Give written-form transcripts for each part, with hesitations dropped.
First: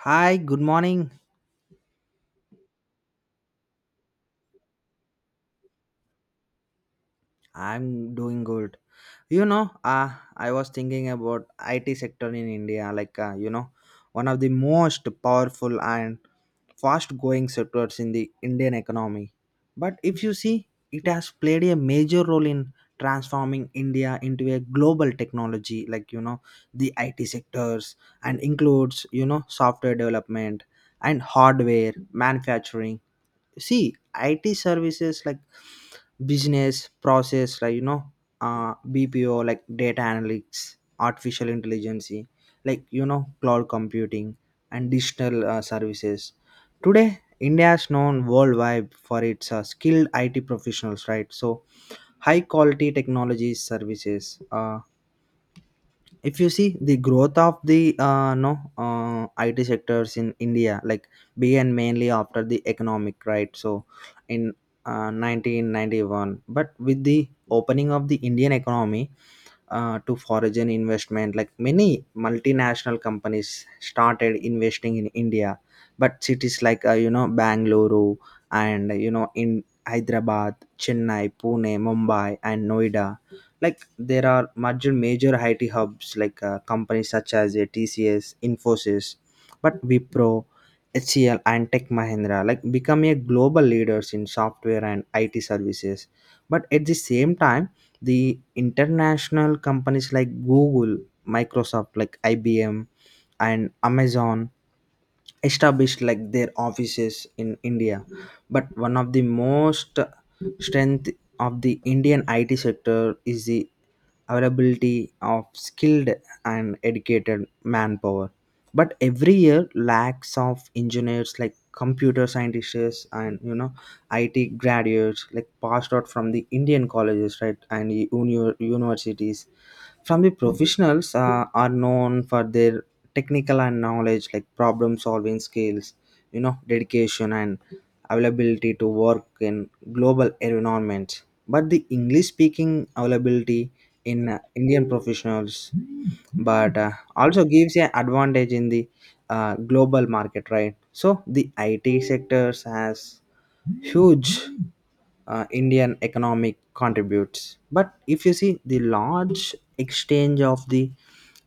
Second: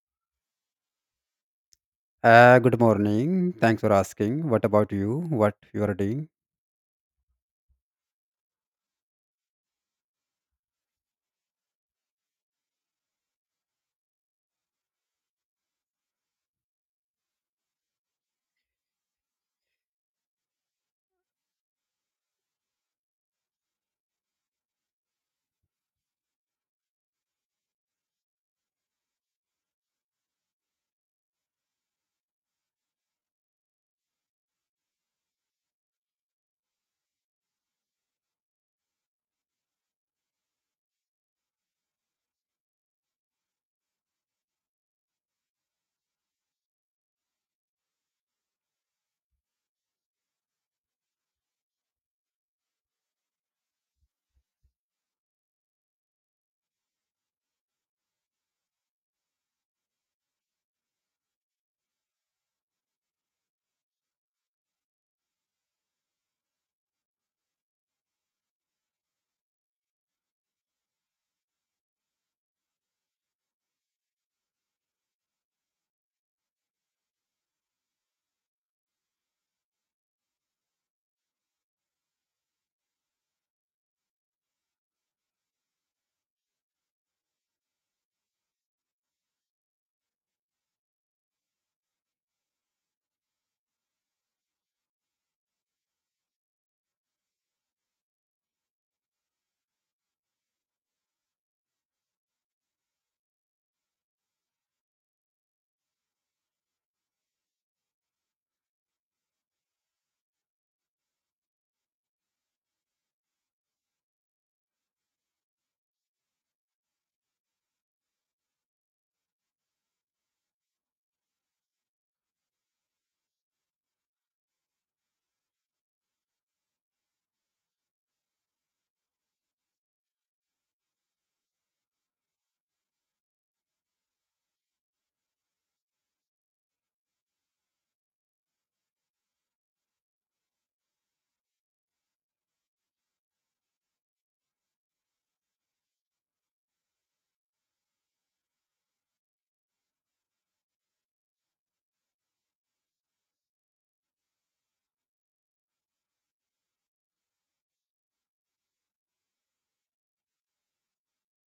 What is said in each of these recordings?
Hi, good morning. Good morning. Thanks for asking. What about you? What you are doing? I'm doing good. You know, uh, I was thinking about IT sector in India, one of the most powerful and fast-going sectors in the Indian economy. But if you see, it has played a major role in transforming India into a global technology, the IT sectors and includes software development and hardware manufacturing see it services like business process bpo like data analytics artificial intelligence cloud computing and digital services. Today india is known worldwide for its skilled it professionals, right? So high quality technology services. Uh, if you see the growth of the no IT sectors in India, like began mainly after the economic right, so in 1991. But with the opening of the Indian economy, to foreign investment, like many multinational companies started investing in india, but cities like bangalore and in hyderabad, chennai, pune, mumbai and noida, like there are major IT hubs like companies such as TCS, Infosys, but Wipro, HCL, and Tech Mahindra like become a global leaders in software and IT services. But at the same time the international companies like google, microsoft, like ibm and amazon established like their offices in india. But one of the most strength of the indian it sector is the availability of skilled and educated manpower, but every year lacks of engineers like computer scientists and IT graduates like passed out from the Indian colleges, right, and universities. From the professionals are known for their technical and knowledge, like problem solving skills, dedication and availability to work in global environments. But the English speaking availability in Indian professionals, but also gives an advantage in the global market, right? So the IT sectors has huge Indian economic contributes. But if you see the large exchange of the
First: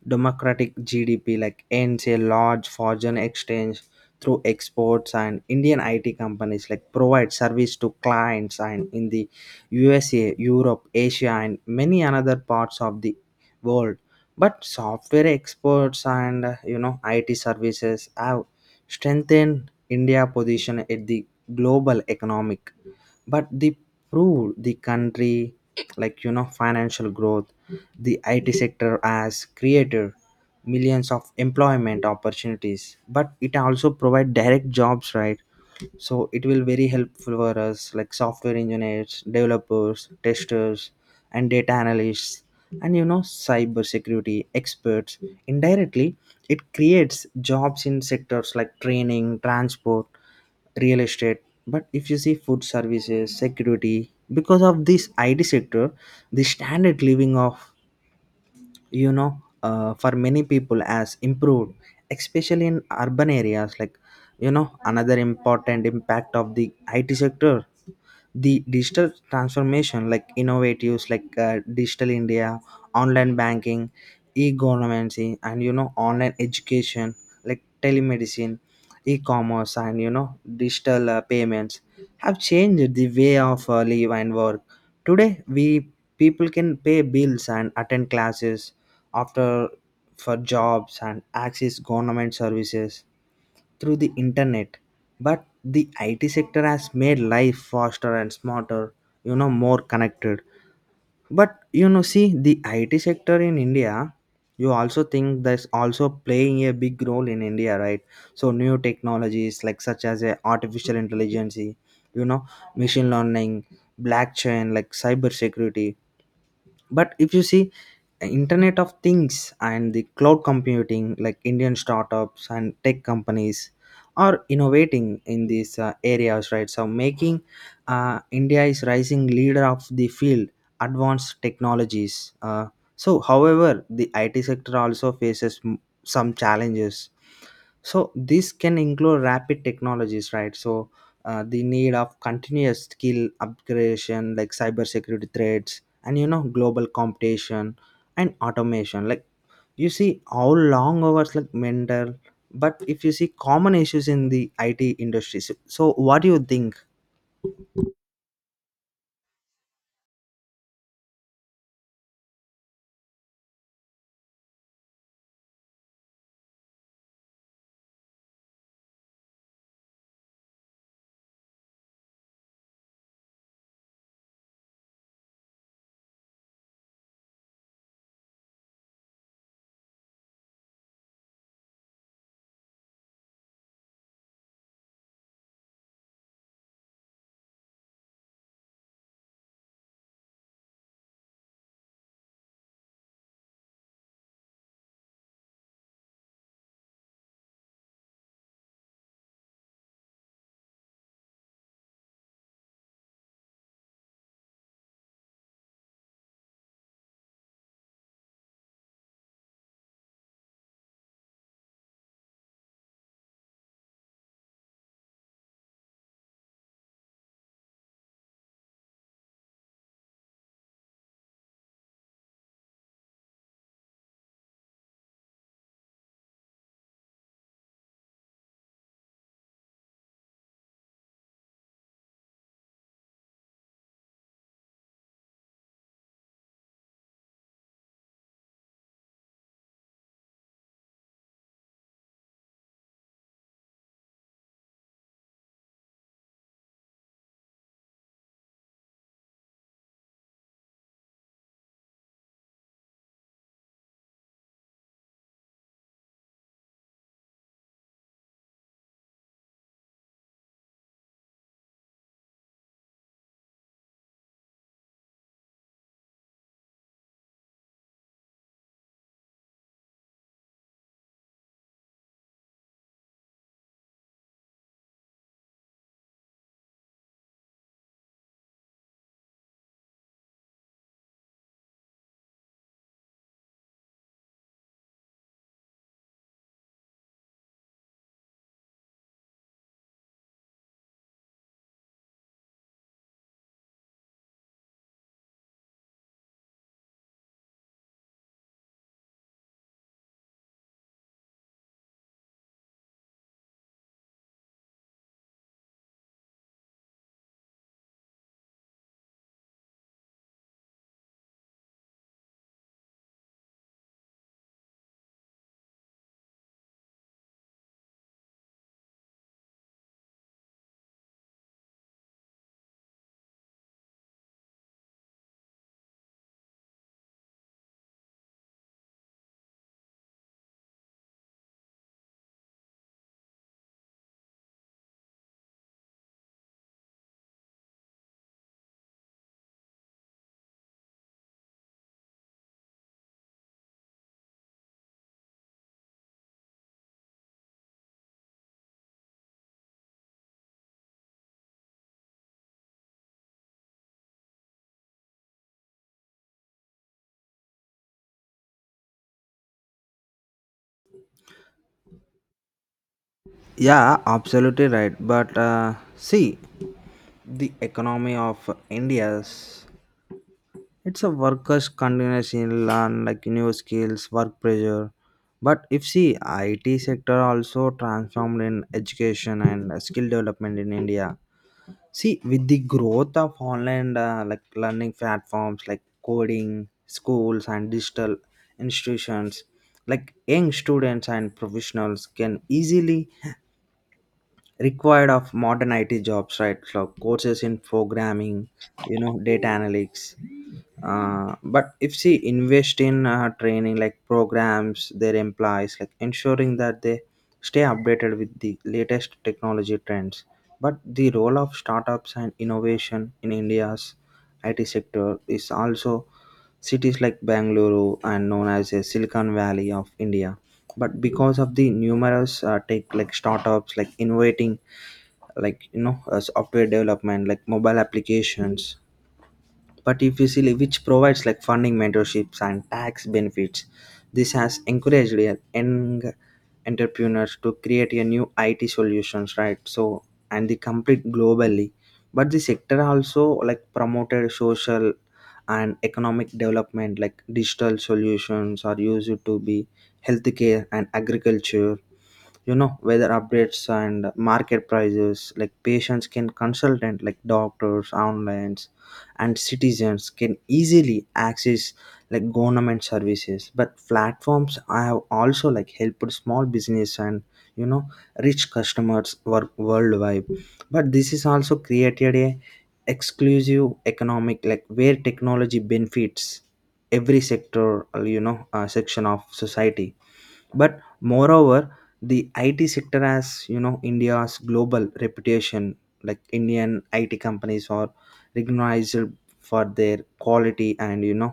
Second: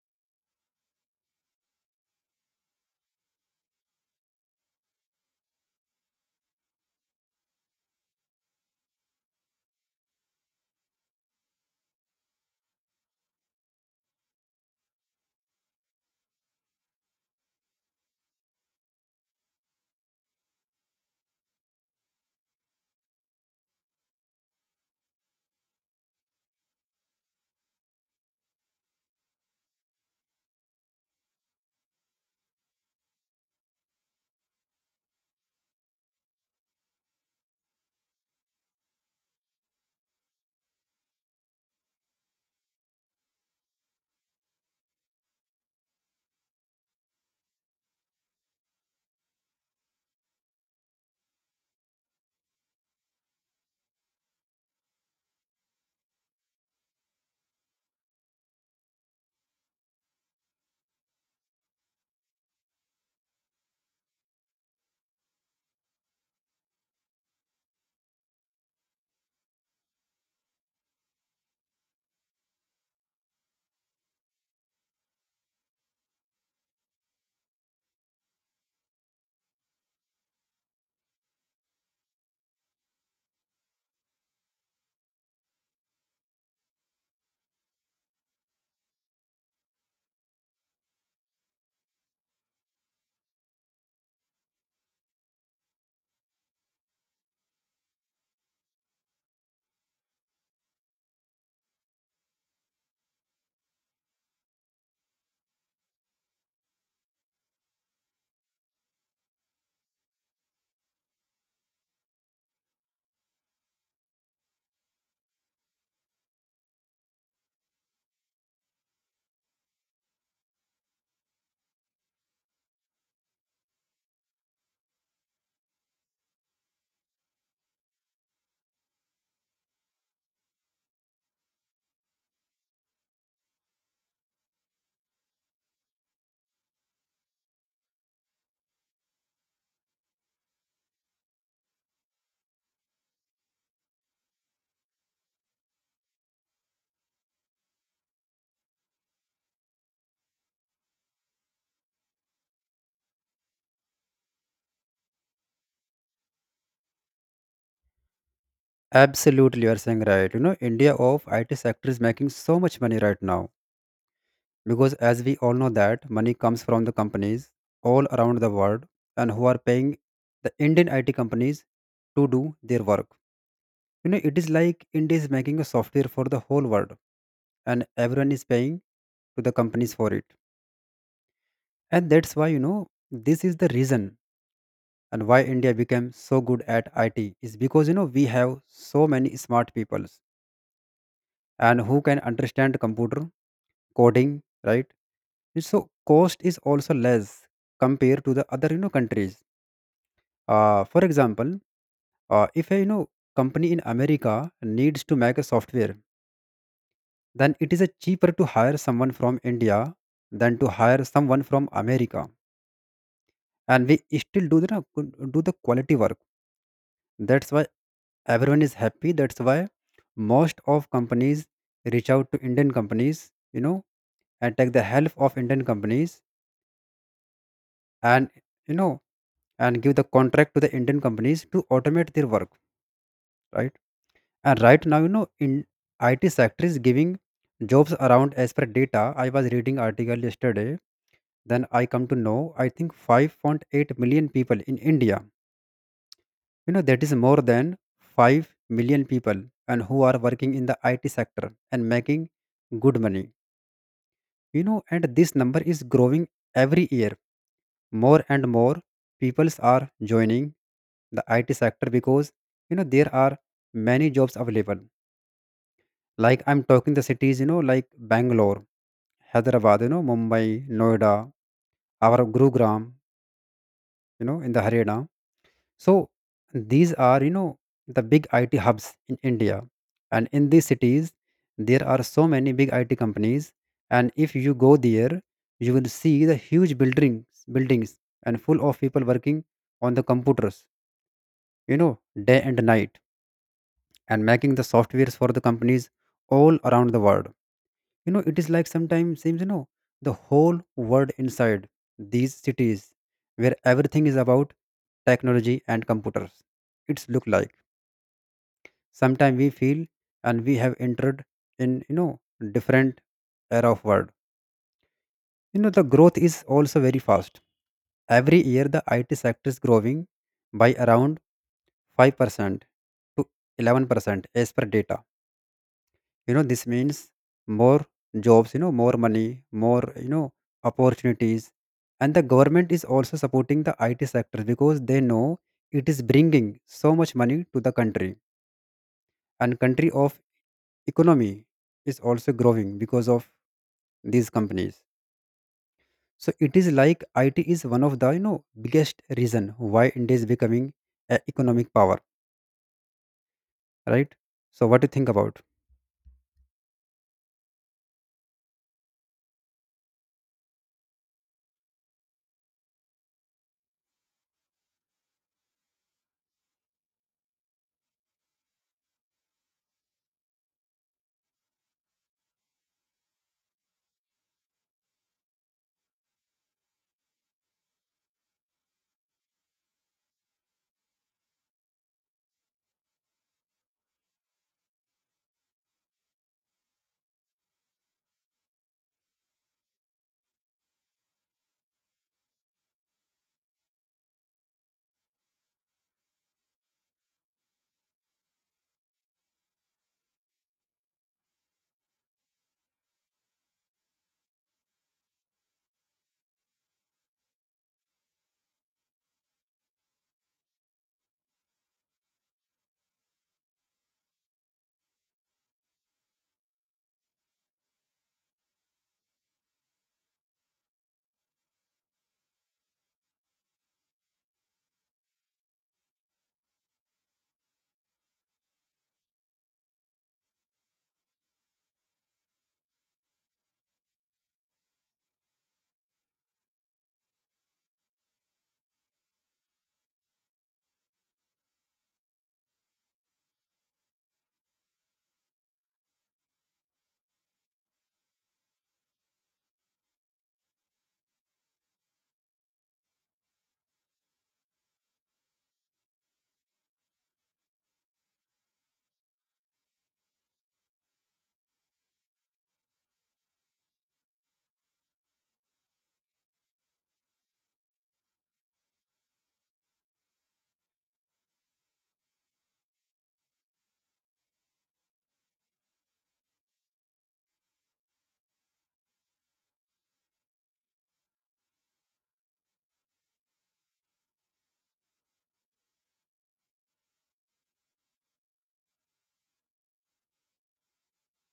democratic GDP, like ends a large foreign exchange through exports, and Indian IT companies like provide service to clients and in the USA, Europe, Asia and many another parts of the world. But software exports and IT services have strengthened India's position at the global economic, but they proved the country financial growth. The IT sector has created millions of employment opportunities, but it also provide direct jobs, right? So it will very helpful for us like software engineers, developers, testers and data analysts and cybersecurity experts. Indirectly it creates jobs in sectors like training, transport, real estate, but if you see food services security. Because of this it sector the standard living of for many people has improved, especially in urban areas. Like another important impact of the it sector, the digital transformation, like innovatives like digital india, online banking, e-governancy and online education, like telemedicine, e-commerce and digital payments have changed the way of live and work. Today, we people can pay bills and attend classes after for jobs and access government services through the internet. But the IT sector has made life faster and smarter, more connected. But see the it sector in india, you also think that's also playing a big role in india, right? So new technologies like such as a artificial intelligence, know machine learning, blockchain, like cyber security, but if you see internet of things and the cloud computing, like indian startups and tech companies are innovating in these areas, right? So making india is rising leader of the field advanced technologies. So however the it sector also faces some challenges. So this can include rapid technologies, right? So the need of continuous skill upgradation, like cybersecurity threats, and global competition and automation. Like you see how long hours like mental, but if you see common issues in the IT industry, so, so what do you think? Absolutely, you are saying right. You know, India of IT sector is making so much money right now because, as we all know, that money comes from the companies all around the world and who are paying the Indian IT companies to do their work. You know, it is like India is making a software for the whole world, and everyone is paying to the companies for it. And that's why you know this is the reason and why India became so good at IT is because you know we have so many smart peoples and who can understand computer coding, right? So cost is also less compared to the other you know countries. For example, if a you know company in America needs to make a software, then it is a cheaper to hire someone from India than to hire someone from America, and we still do the quality work. That's why everyone is happy, that's why most of companies reach out to Indian companies, you know, and take the help of Indian companies and you know and give the contract to the Indian companies to automate their work, right? And right now, you know, in IT sector is giving jobs around as per data, I was reading article yesterday, then I come to know, I think 5.8 million people in India, you know, that is more than 5 million people and who are working in the IT sector and making good money. You know, and this number is growing every year, more and more peoples are joining the IT sector because you know there are many jobs available, like I'm talking the cities, you know, like Bangalore, Hyderabad, you know, Mumbai, Noida, our Gurugram, you know, in the Haryana. So these are, you know, the big IT hubs in India. And in these cities, there are so many big IT companies. And if you go there, you will see the huge buildings, buildings and full of people working on the computers, you know, day and night and making the softwares for the companies all around the world. You know, it is like sometimes seems, you know, the whole world inside these cities, where everything is about technology and computers. It's look like sometimes we feel and we have entered in you know different era of world. You know, the growth is also very fast. Every year the IT sector is growing by around 5% to 11% as per data. You know, this means more jobs, you know, more money, more, you know, opportunities. And the government is also supporting the IT sector because they know it is bringing so much money to the country, and country of economy is also growing because of these companies. So it is like, it is one of the, you know, biggest reason why India is becoming an economic power, right? So what do you think about? Yeah, absolutely right. But see, the economy of India's, it's a worker's continuously learn like new skills, work pressure. But if see IT sector also transformed in education and skill development in India. See, with the growth of online like learning platforms like coding, schools and digital institutions, like young students and professionals can easily required of modern IT jobs, right? So courses in programming, data analytics. Uh, but if she invest in training like programs their employees, like ensuring that they stay updated with the latest technology trends, but the role of startups and innovation in india's it sector is also cities like bangalore and known as a silicon valley of india, but because of the numerous tech like startups like innovating like software development like mobile applications. But if you see like, which provides like funding, mentorships and tax benefits, this has encouraged a young entrepreneurs to create a new it solutions, right? So and they compete globally, but the sector also like promoted social and economic development, like digital solutions are used to be healthcare and agriculture, weather updates and market prices like patients can consult and like doctors online and citizens can easily access like government services, but platforms have also like helped small business and you know rich customers work worldwide. But this is also created a exclusive economic like where technology benefits every sector, section of society. But moreover the it sector as you know india's global reputation like indian it companies are recognized for their quality and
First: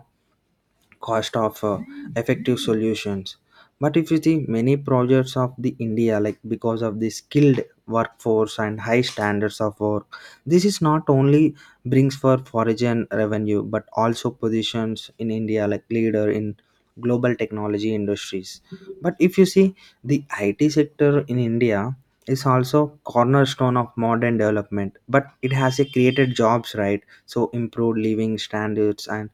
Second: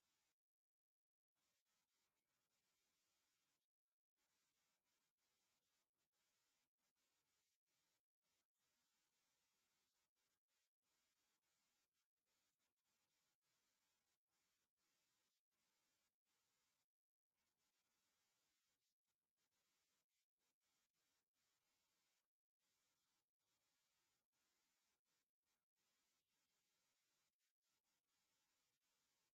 cost of effective solutions. But if you see many projects of the india like because of the skilled workforce and high standards of work, this is not only brings for foreign revenue but also positions in india like leader in global technology industries. But if you see the it sector in india is also cornerstone of modern development, but it has a created jobs, right? So improved living standards and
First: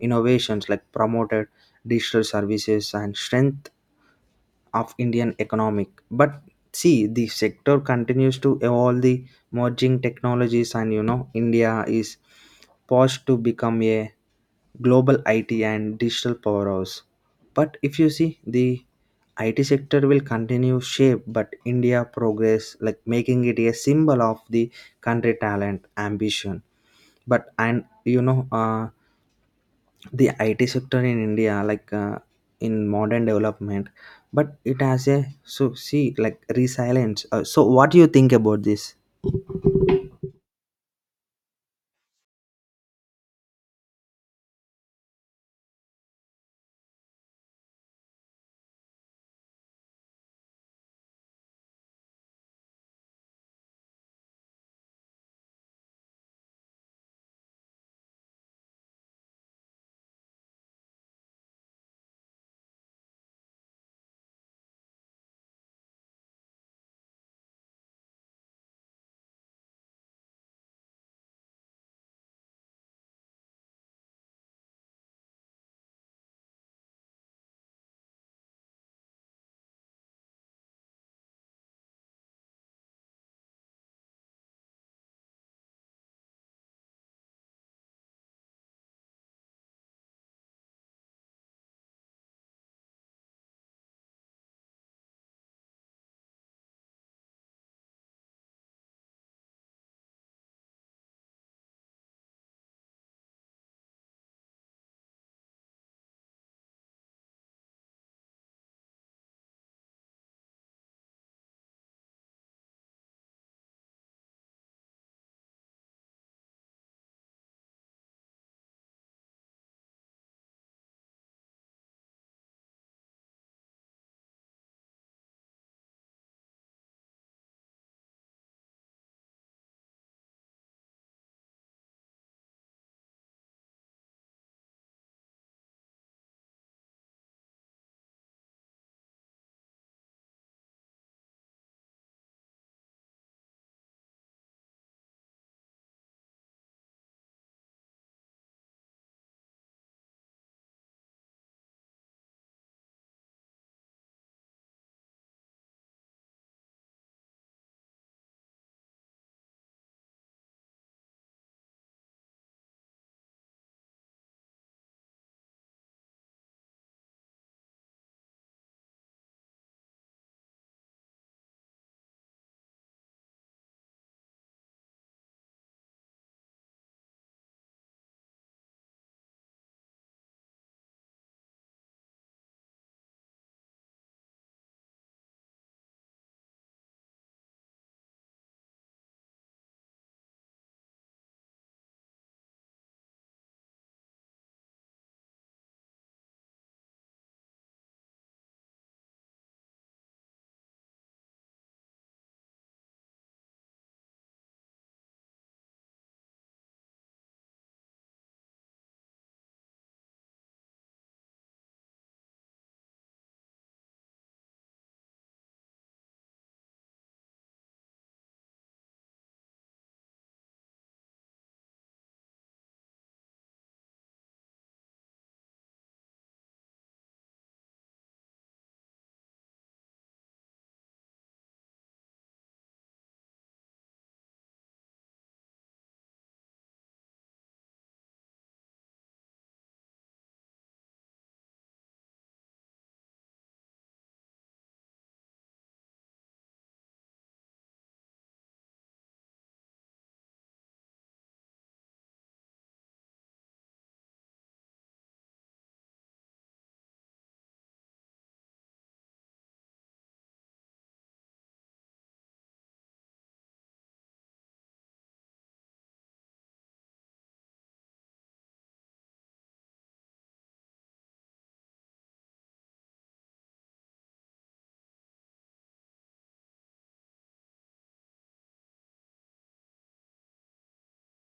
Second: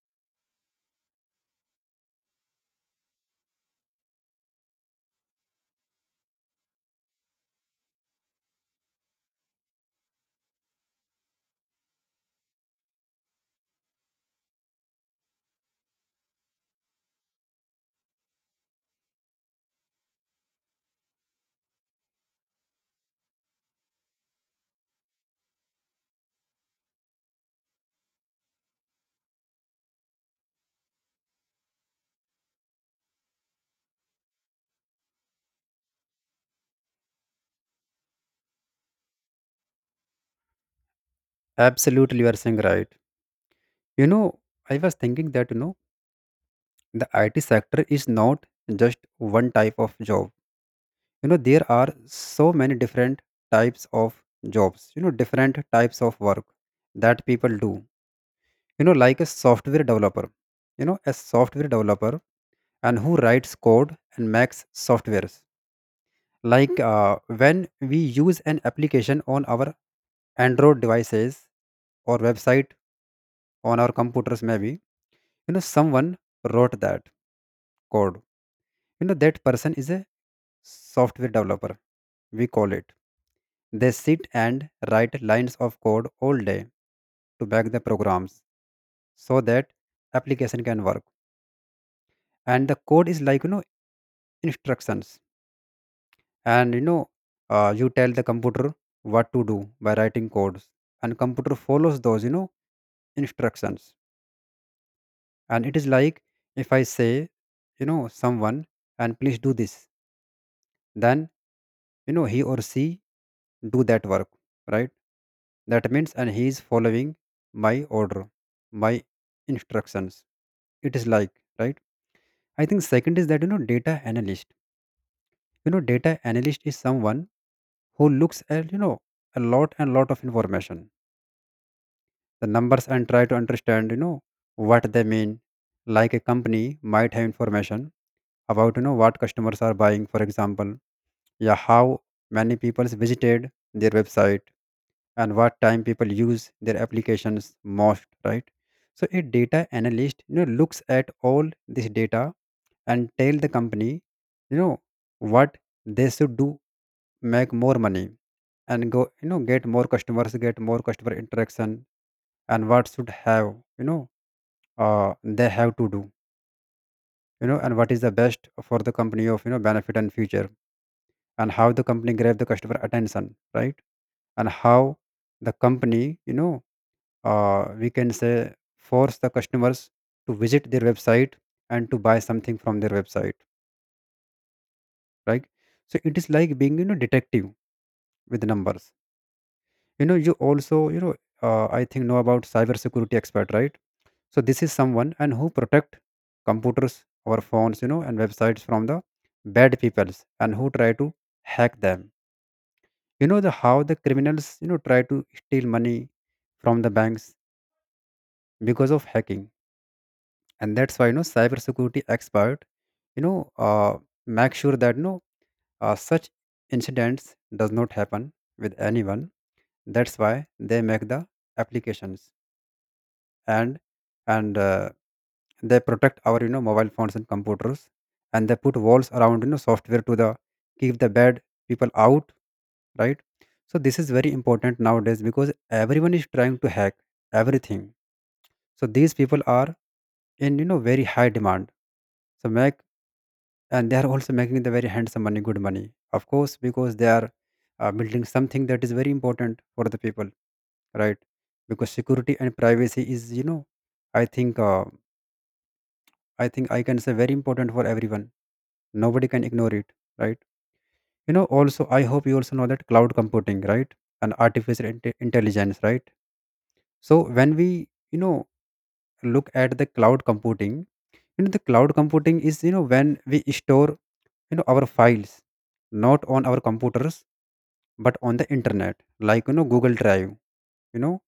innovations like promoted digital services and strength of Indian economic. But see, the sector continues to evolve the merging technologies, and India is poised to become a global IT and digital powerhouse. But if you see, the IT sector will continue shape, but India progress like making it a symbol of the country talent ambition. But and you know, the IT sector in India, like in modern development, but it has a so see like resilience. So, what do you think about this? Absolutely, you are saying right. You know, I was thinking that you know the IT sector is not just one type of job. You know, there are so many different types of jobs, you know, different types of work that people do. You know, like a software developer, you know, a software developer and who writes code and makes softwares. Like when we use an application on our Android devices or website on our computers, maybe you know someone wrote that code. You know, that person is a software developer, we call it. They sit and write lines of code all day to back the programs so that application can work. And the code is like, you know, instructions, and you know, you tell the computer what to do by writing codes, and computer follows those, you know, instructions. And it is like, if I say, you know, someone and please do this, then you know he or she do that work, right? That means and he is following my order, my instructions. It is like, right? I think second is that you know data analyst. You know, data analyst is someone who looks at, you know, a lot and lot of information, the numbers, and try to understand, you know, what they mean. Like a company might have information about, you know, what customers are buying, for example, yeah, how many people visited their website, and what time people use their applications most, right? So a data analyst, you know, looks at all this data and tell the company, you know, what they should do, make more money, and go, you know, get more customers, get more customer interaction, and what should have, you know, they have to do, you know, and what is the best for the company of, you know, benefit and future, and how the company grab the customer attention, right? And how the company, you know, we can say, force the customers to visit their website and to buy something from their website, right? So it is like being, you know, detective with numbers. You know, I think know about cyber security expert, right? So this is someone and who protect computers, our phones, you know, and websites from the bad peoples and who try to hack them. You know the how the criminals, you know, try to steal money from the banks because of hacking. And that's why, you know, cybersecurity expert, you know, uh, make sure that no such incidents does not happen with anyone. That's why they make the applications and and uh, they protect our, you know, mobile phones and computers, and they put walls around, you know, software to the keep the bad people out, right? So this is very important nowadays because everyone is trying to hack everything. So these people are in, you know, very high demand. So make and they are also making the very handsome money, good money, of course, because they are building something that is very important for the people, right? Because security and privacy is, you know, i think uh, I think I can say very important for everyone. Nobody can ignore it, right? You know, also, I hope you also know that cloud computing, right? And intelligence, right? So when we, you know, look at the cloud computing, you know, the cloud computing is, you know, when we store, you know, our files, not on our computers, but on the internet, like, you know, Google Drive, you know,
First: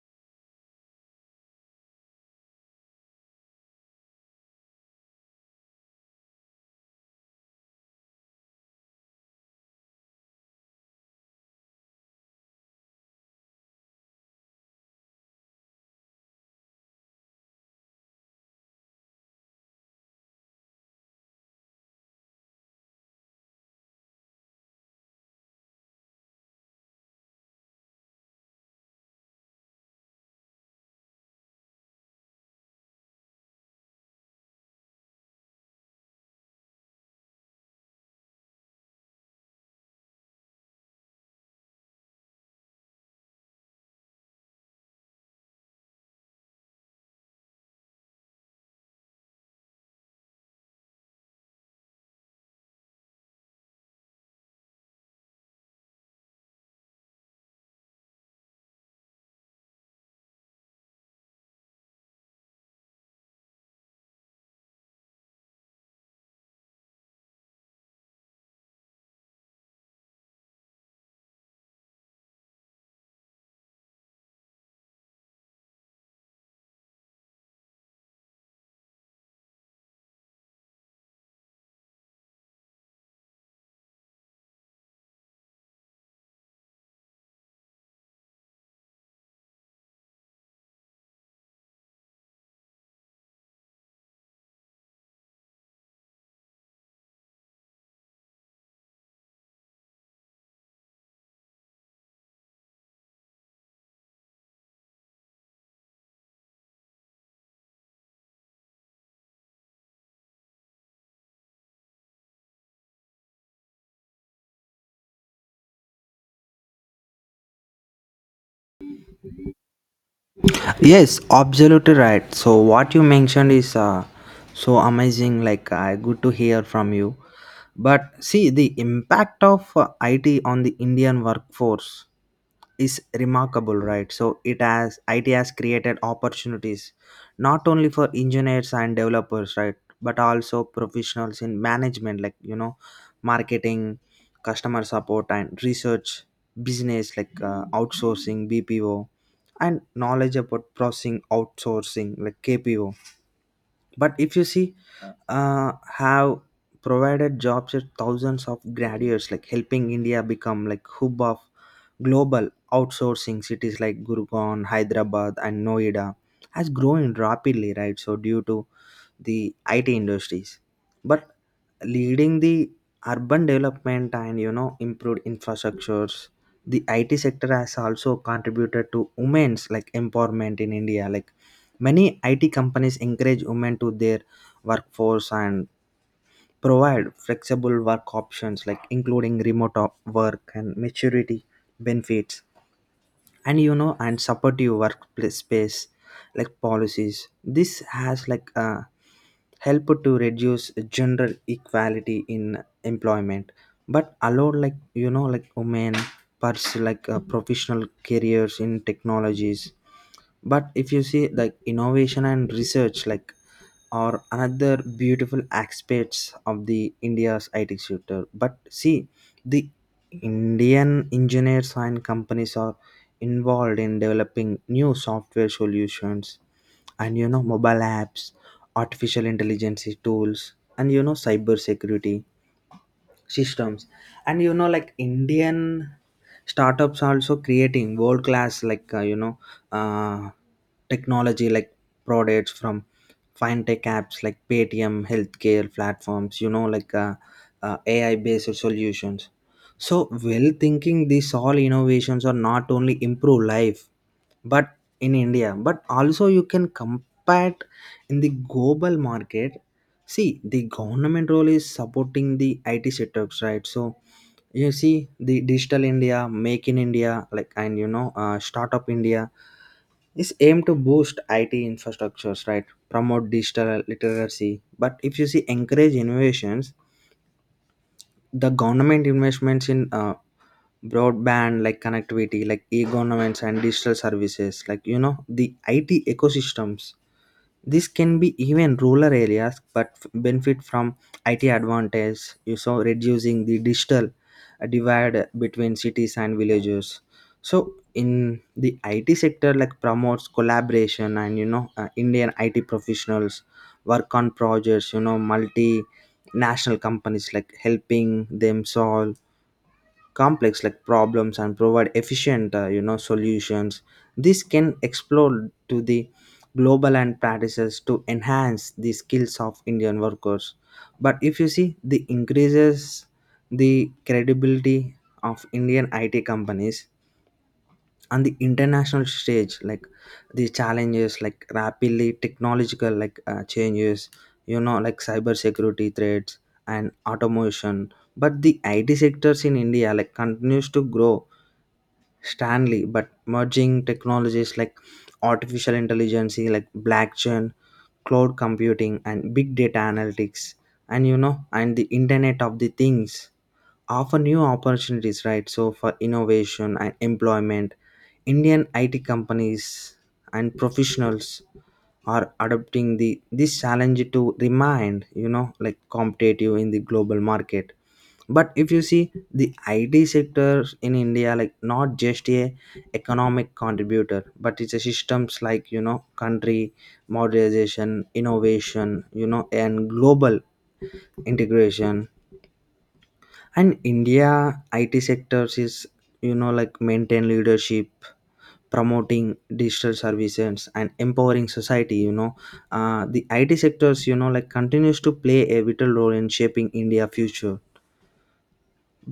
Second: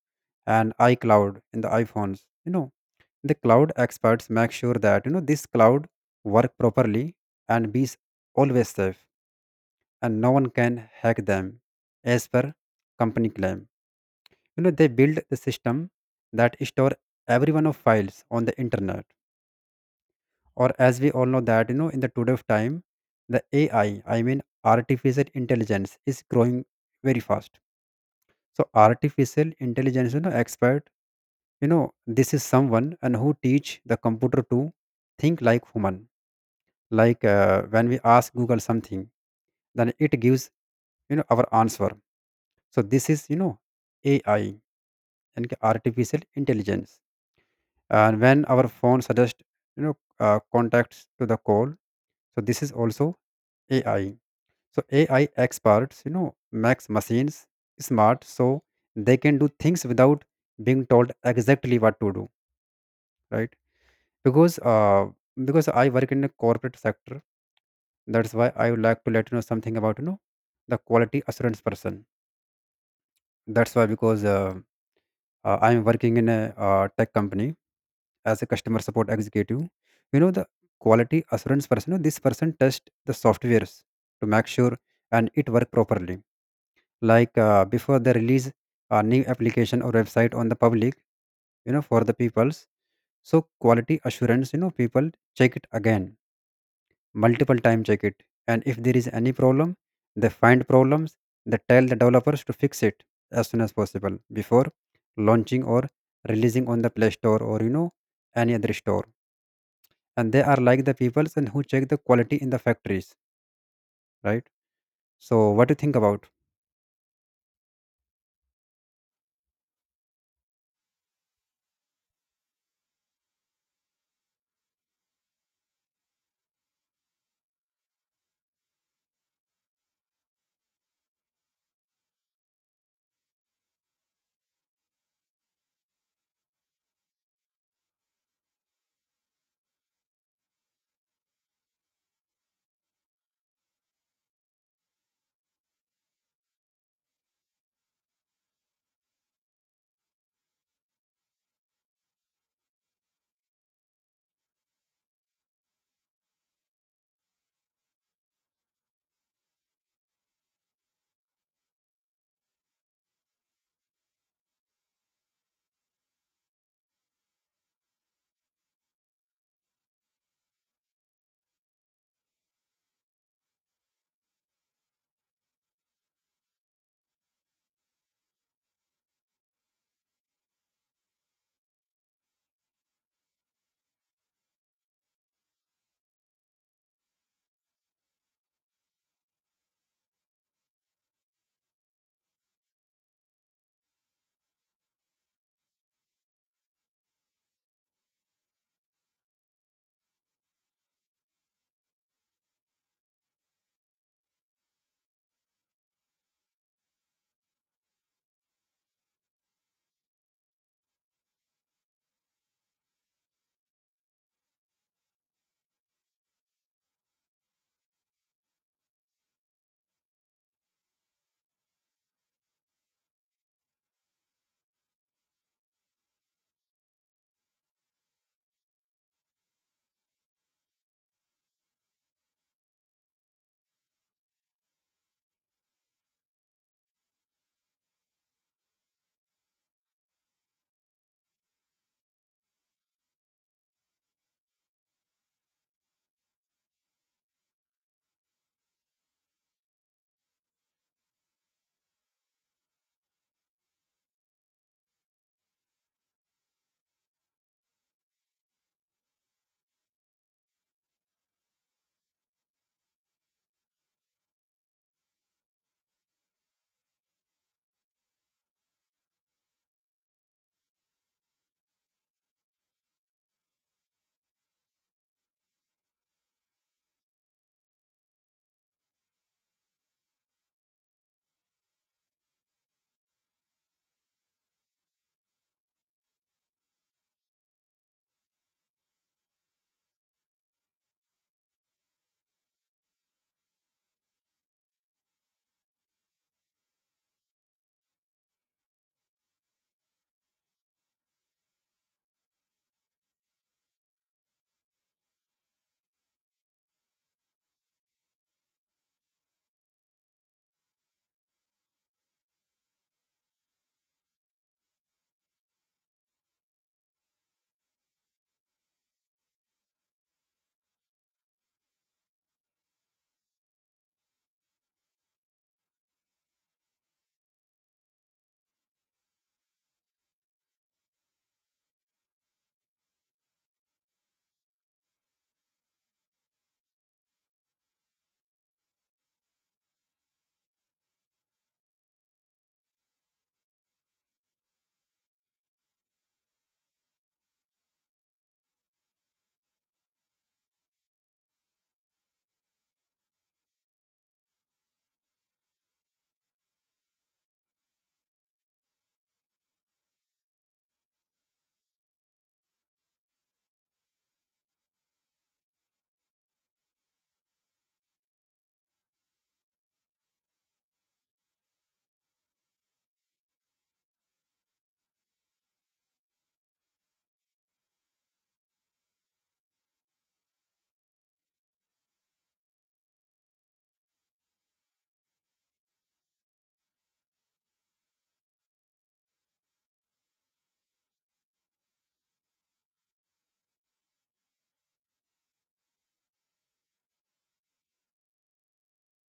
and iCloud in the iPhones. You know, the cloud experts make sure that you know this cloud work properly and always safe, and no one can hack them, as per company claim. You know, they build the system that store every one of files on the internet. Or as we all know that you know in the today of time, the AI, I mean artificial intelligence, is growing very fast. So artificial intelligence, you know, expert, you know, this is someone and who teach the computer to think like human. Like when we ask Google something, then it gives, you know, our answer. So this is, you know, AI and artificial intelligence. And when our phone suggests, you know, contacts to the call, so this is also AI. So AI experts, you know, makes machines smart so they can do things without being told exactly what to do, right? Because uh, because I work in a corporate sector. That's why I would like to let you know something about, you know, the quality assurance person. That's why because I'm working in a tech company as a customer support executive. You know the quality assurance person. You know, this person test the softwares to make sure and it work properly. Like before they release a new application or website on the public, you know, for the peoples. So quality assurance, people check it again multiple time, check it, and if there is any problem they find problems, they tell the developers to fix it as soon as possible before launching or releasing on the play store or any other store. And they are like the peoples and who check the quality in the factories, right? So what do you think about? Yes, absolutely right. So, what you mentioned is so amazing. Like, good to hear from you. But see, the impact of IT on the Indian workforce is remarkable, right? So IT has created opportunities not only for engineers and developers, right, but also professionals in management, marketing, customer support, and research, business like outsourcing, BPO, and knowledge about processing outsourcing like KPO. But if you see have provided jobs to thousands of graduates, like helping india become like hub of global outsourcing. Cities like gurgaon, hyderabad and noida has grown rapidly, right? So due to the it industries, but leading the urban development and improved infrastructures. The it sector has also contributed to women's like empowerment in india, like many it companies encourage women to their workforce and provide flexible work options, like including remote work and maturity benefits and and supportive workplace space like policies. This has like help to reduce gender equality in employment, but allow like like women pursue like professional careers in technologies. But if you see like innovation and research like are another beautiful aspects of the india's it sector, but see the indian engineers and companies are involved in developing new software solutions and mobile apps, artificial intelligence tools and cyber security systems. And like indian startups are also creating world class, like uh, technology like products from fintech apps like paytm, healthcare platforms, ai based solutions. So well thinking these all innovations are not only improve life but in india but also you can compare in the global market. See, the government role is supporting the IT setups, right? So you see the digital India, make in India, like and startup India is aimed to boost IT infrastructures, right? Promote digital literacy. But if you see encourage innovations, the government investments in broadband like connectivity, like e-governments and digital services, like the it ecosystems. This can be even rural areas but benefit from it advantage, you saw reducing the digital divide between cities and villages. So in the it sector like promotes collaboration and indian it professionals work on projects, multinational companies, like helping them solve complex like problems and provide efficient solutions. This can explore to the global and practices to enhance the skills of indian workers, but if you see the increases the credibility of indian it companies on the international stage, like the challenges like rapidly technological like changes, like cyber security threats and automation, but the it sectors in india like continues to grow strongly. But merging technologies like artificial intelligence, like blockchain, cloud computing and big data analytics and and the internet of the things offer new opportunities, right? So for innovation and employment, Indian IT companies and professionals are adopting the this challenge to remain, like competitive in the global market. But if you see the IT sector in India, like not just a economic contributor, but it's a systems like country modernization, innovation, and global integration. And India IT sectors is like maintain leadership, promoting digital services and empowering society. The it sectors like continues to play a vital role in shaping india future.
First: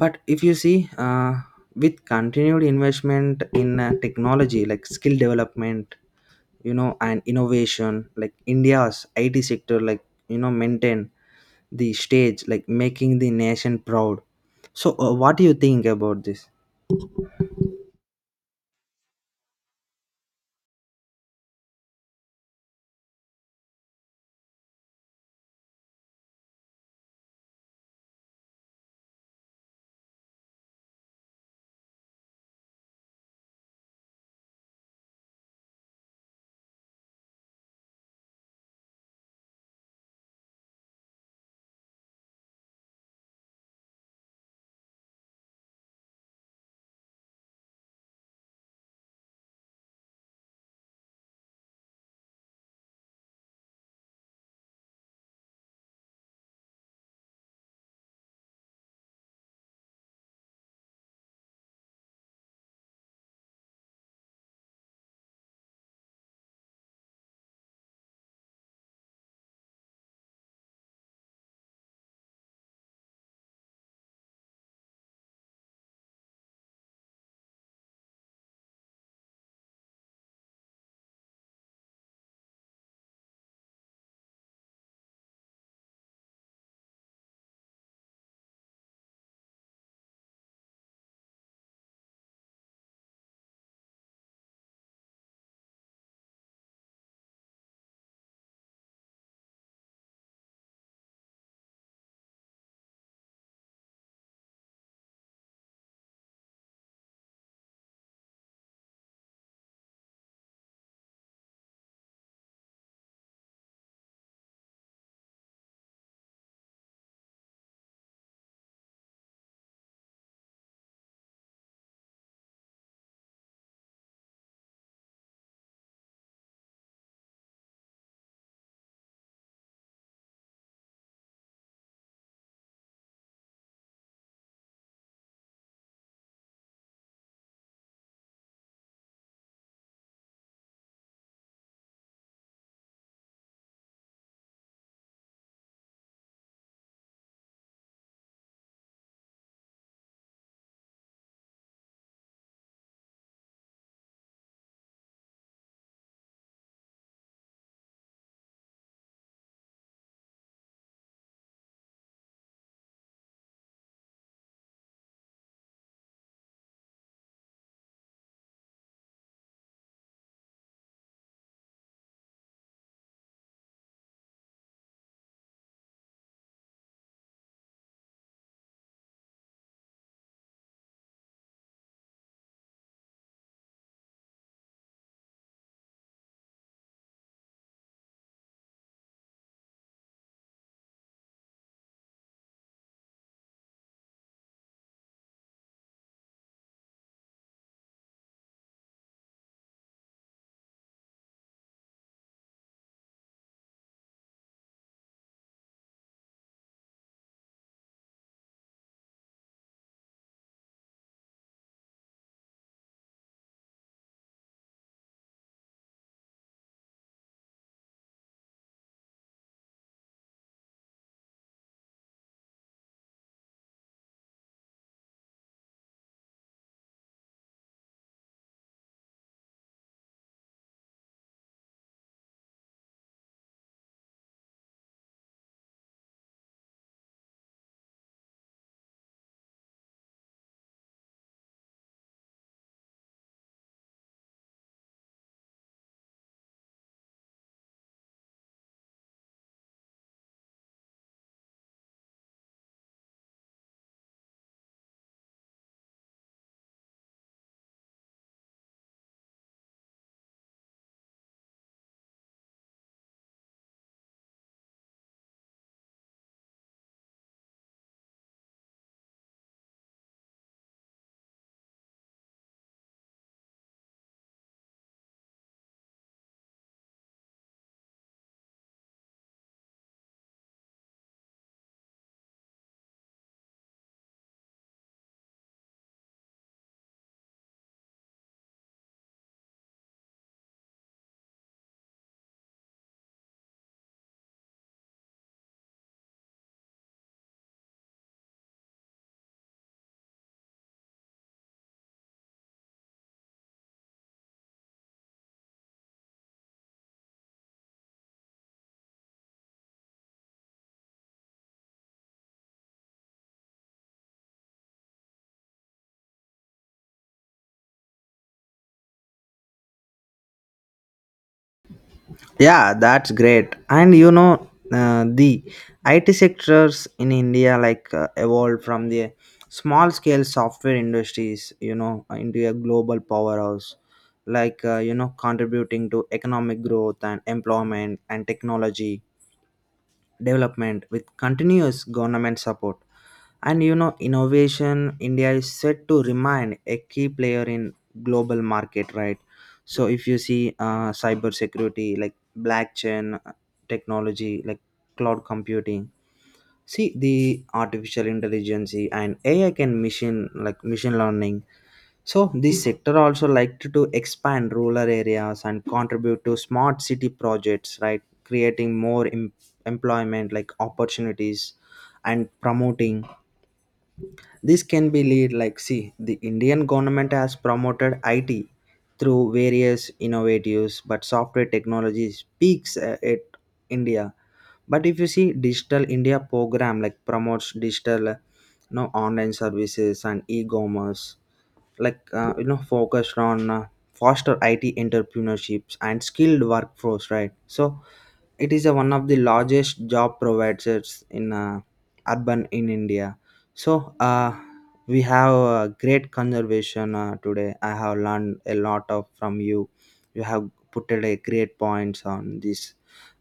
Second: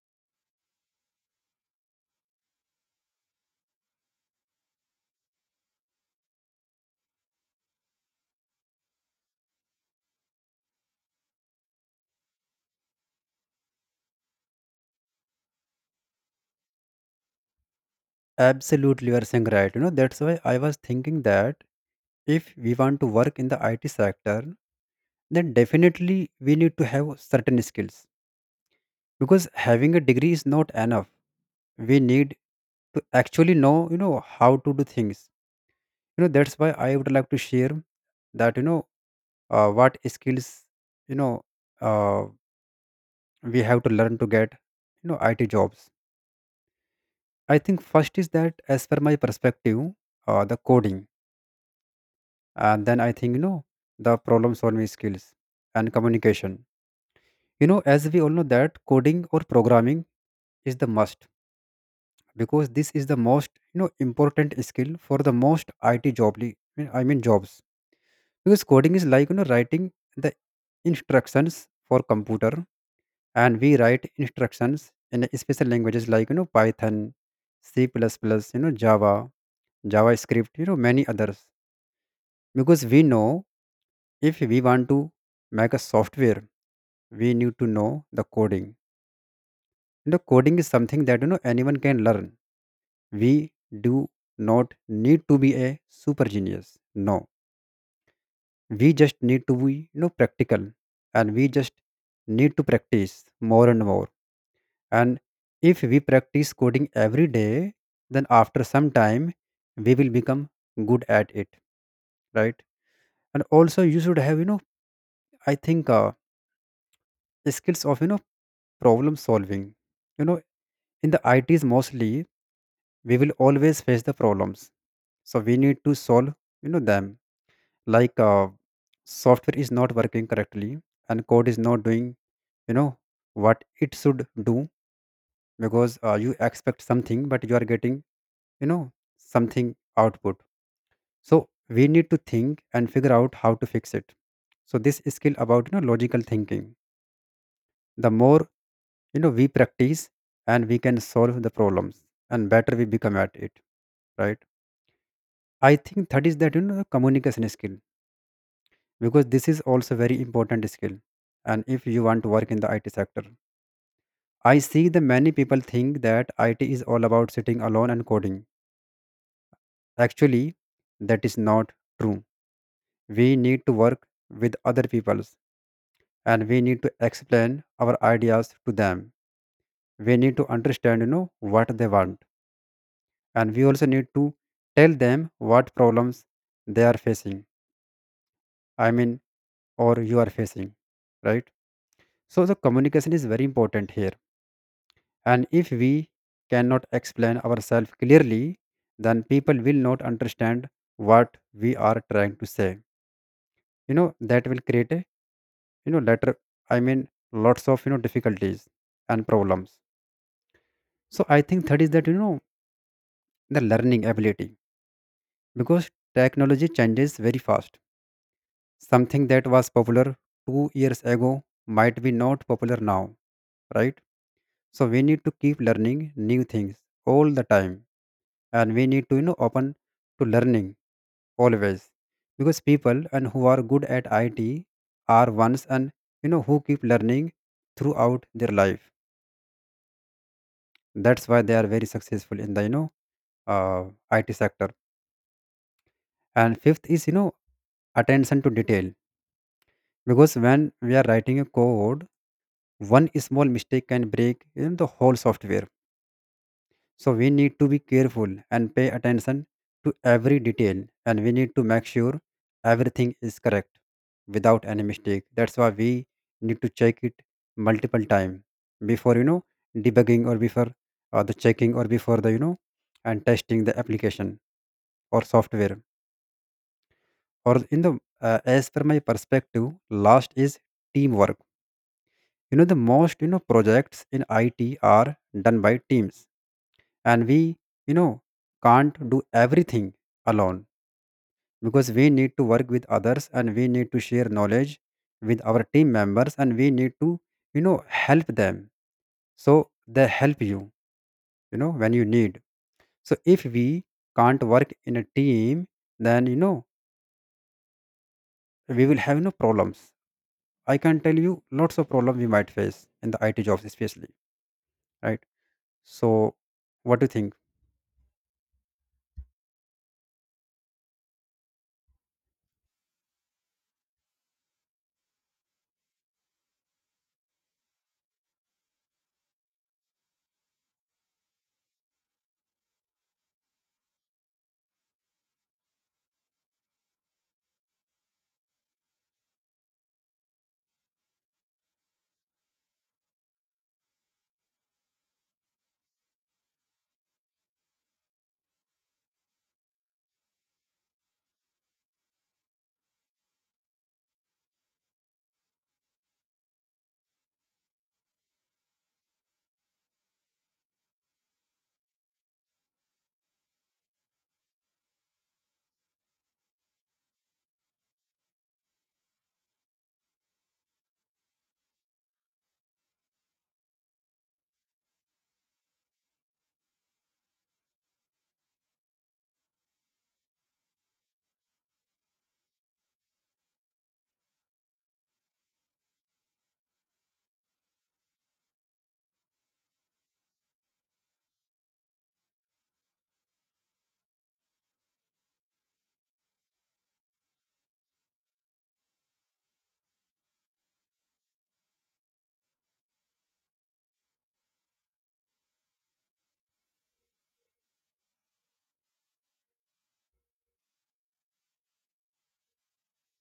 But if you see uh, with continued investment in technology like skill development, and innovation like india's it sector like maintain the stage, like making the nation proud. So what do you think about this? Absolutely, you are saying right, that's why I was thinking that if we want to work in the IT sector, then definitely we need to have certain skills because having a degree is not enough. We need to actually know, how to do things. That's why I would like to share that, what skills, you know uh, we have to learn to get, IT jobs. I think first is that, as per my perspective, the coding, and then I think, the problem solving skills and communication. As we all know that coding or programming is the must because this is the most, important skill for the most IT jobs because coding is like, writing the instructions for computer. And we write instructions in a special languages like, python, c++, java, javascript, many others. Because we know, if we want to make a software, we need to know the coding. Coding is something that, anyone can learn. We do not need to be a super genius. No, we just need to be, practical, and we just need to practice more and more. And if we practice coding every day, then after some time we will become good at it, right? And also you should have, I think, skills of, problem solving. you know in the its mostly we will always face the problems, so we need to solve, them. Like, software is not working correctly and code is not doing, you know what it should do. Because you expect something but you are getting, you know something output. So we need to think and figure out how to fix it. So this skill about, logical thinking, the more, we practice and we can solve the problems, and better we become at it, right? I think that is that, communication skill, because this is also very important skill. And if you want to work in the IT sector, I see the many people think that IT is all about sitting alone and coding. Actually, that is not true. We need to work with other peoples and we need to explain our ideas to them. We need to understand, what they want, and we also need to tell them what problems they are facing I mean or you are facing, right? So the communication is very important here. And if we cannot explain ourselves clearly, then people will not understand what we are trying to say. That will create a, later, lots of, difficulties and problems. So I think third is that, the learning ability, because technology changes very fast. Something that was popular 2 years ago might be not popular now, right? So we need to keep learning new things all the time, and we need to, open to learning always, because people and who are good at IT are ones and, who keep learning throughout their life. That's why they are very successful in the, uh, IT sector. And fifth is, attention to detail, because when we are writing a code, one small mistake can break, the whole software. So we need to be careful and pay attention to every detail, and we need to make sure everything is correct without any mistake. That's why we need to check it multiple time before, debugging, or before, the checking, or before the, and testing the application or software. Or in the, as per my perspective, last is teamwork. The most, projects in IT are done by teams, and we, you know can't do everything alone, because we need to work with others and we need to share knowledge with our team members, and we need to, you know help them, so they help you, you know when you need. So if we can't work in a team, then, we will have no problems, I can tell you, lots of problems we might face in the IT jobs especially, right? So what do you think? Yeah, that's great. And the IT sectors in India like evolved from the small scale software industries, into a global powerhouse, like, contributing to economic growth and employment and technology development with continuous government support. And innovation India is set to remain a key player in global market, right? So if you see cyber security, like blockchain technology, like cloud computing, see the artificial intelligence and AI can machine machine learning. So this sector also liked to expand rural areas and contribute to smart city projects, right? Creating employment like opportunities and promoting. This can be lead, like see the Indian government has promoted IT through various innovatives, but software technology speaks at India. But if you see digital india program like promotes digital online services and e-commerce, like focused on foster it entrepreneurships and skilled workforce, right? So it is a one of the largest job providers in urban in India. So we have a great conservation today. I have learned a lot of from you. You have put a great points on these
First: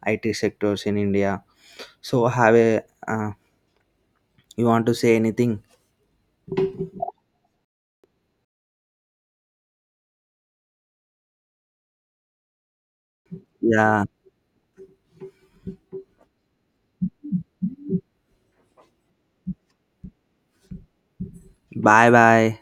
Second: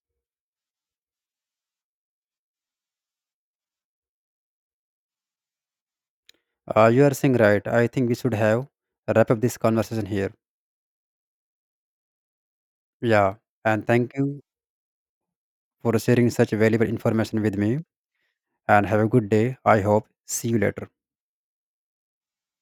IT sectors in India. So have a uh, you want to say anything? You are saying right. I think we should have wrap up this conversation here. Yeah, and Yeah. thank you for sharing such valuable information with me. And have a good day. I hope. See you later. Bye bye.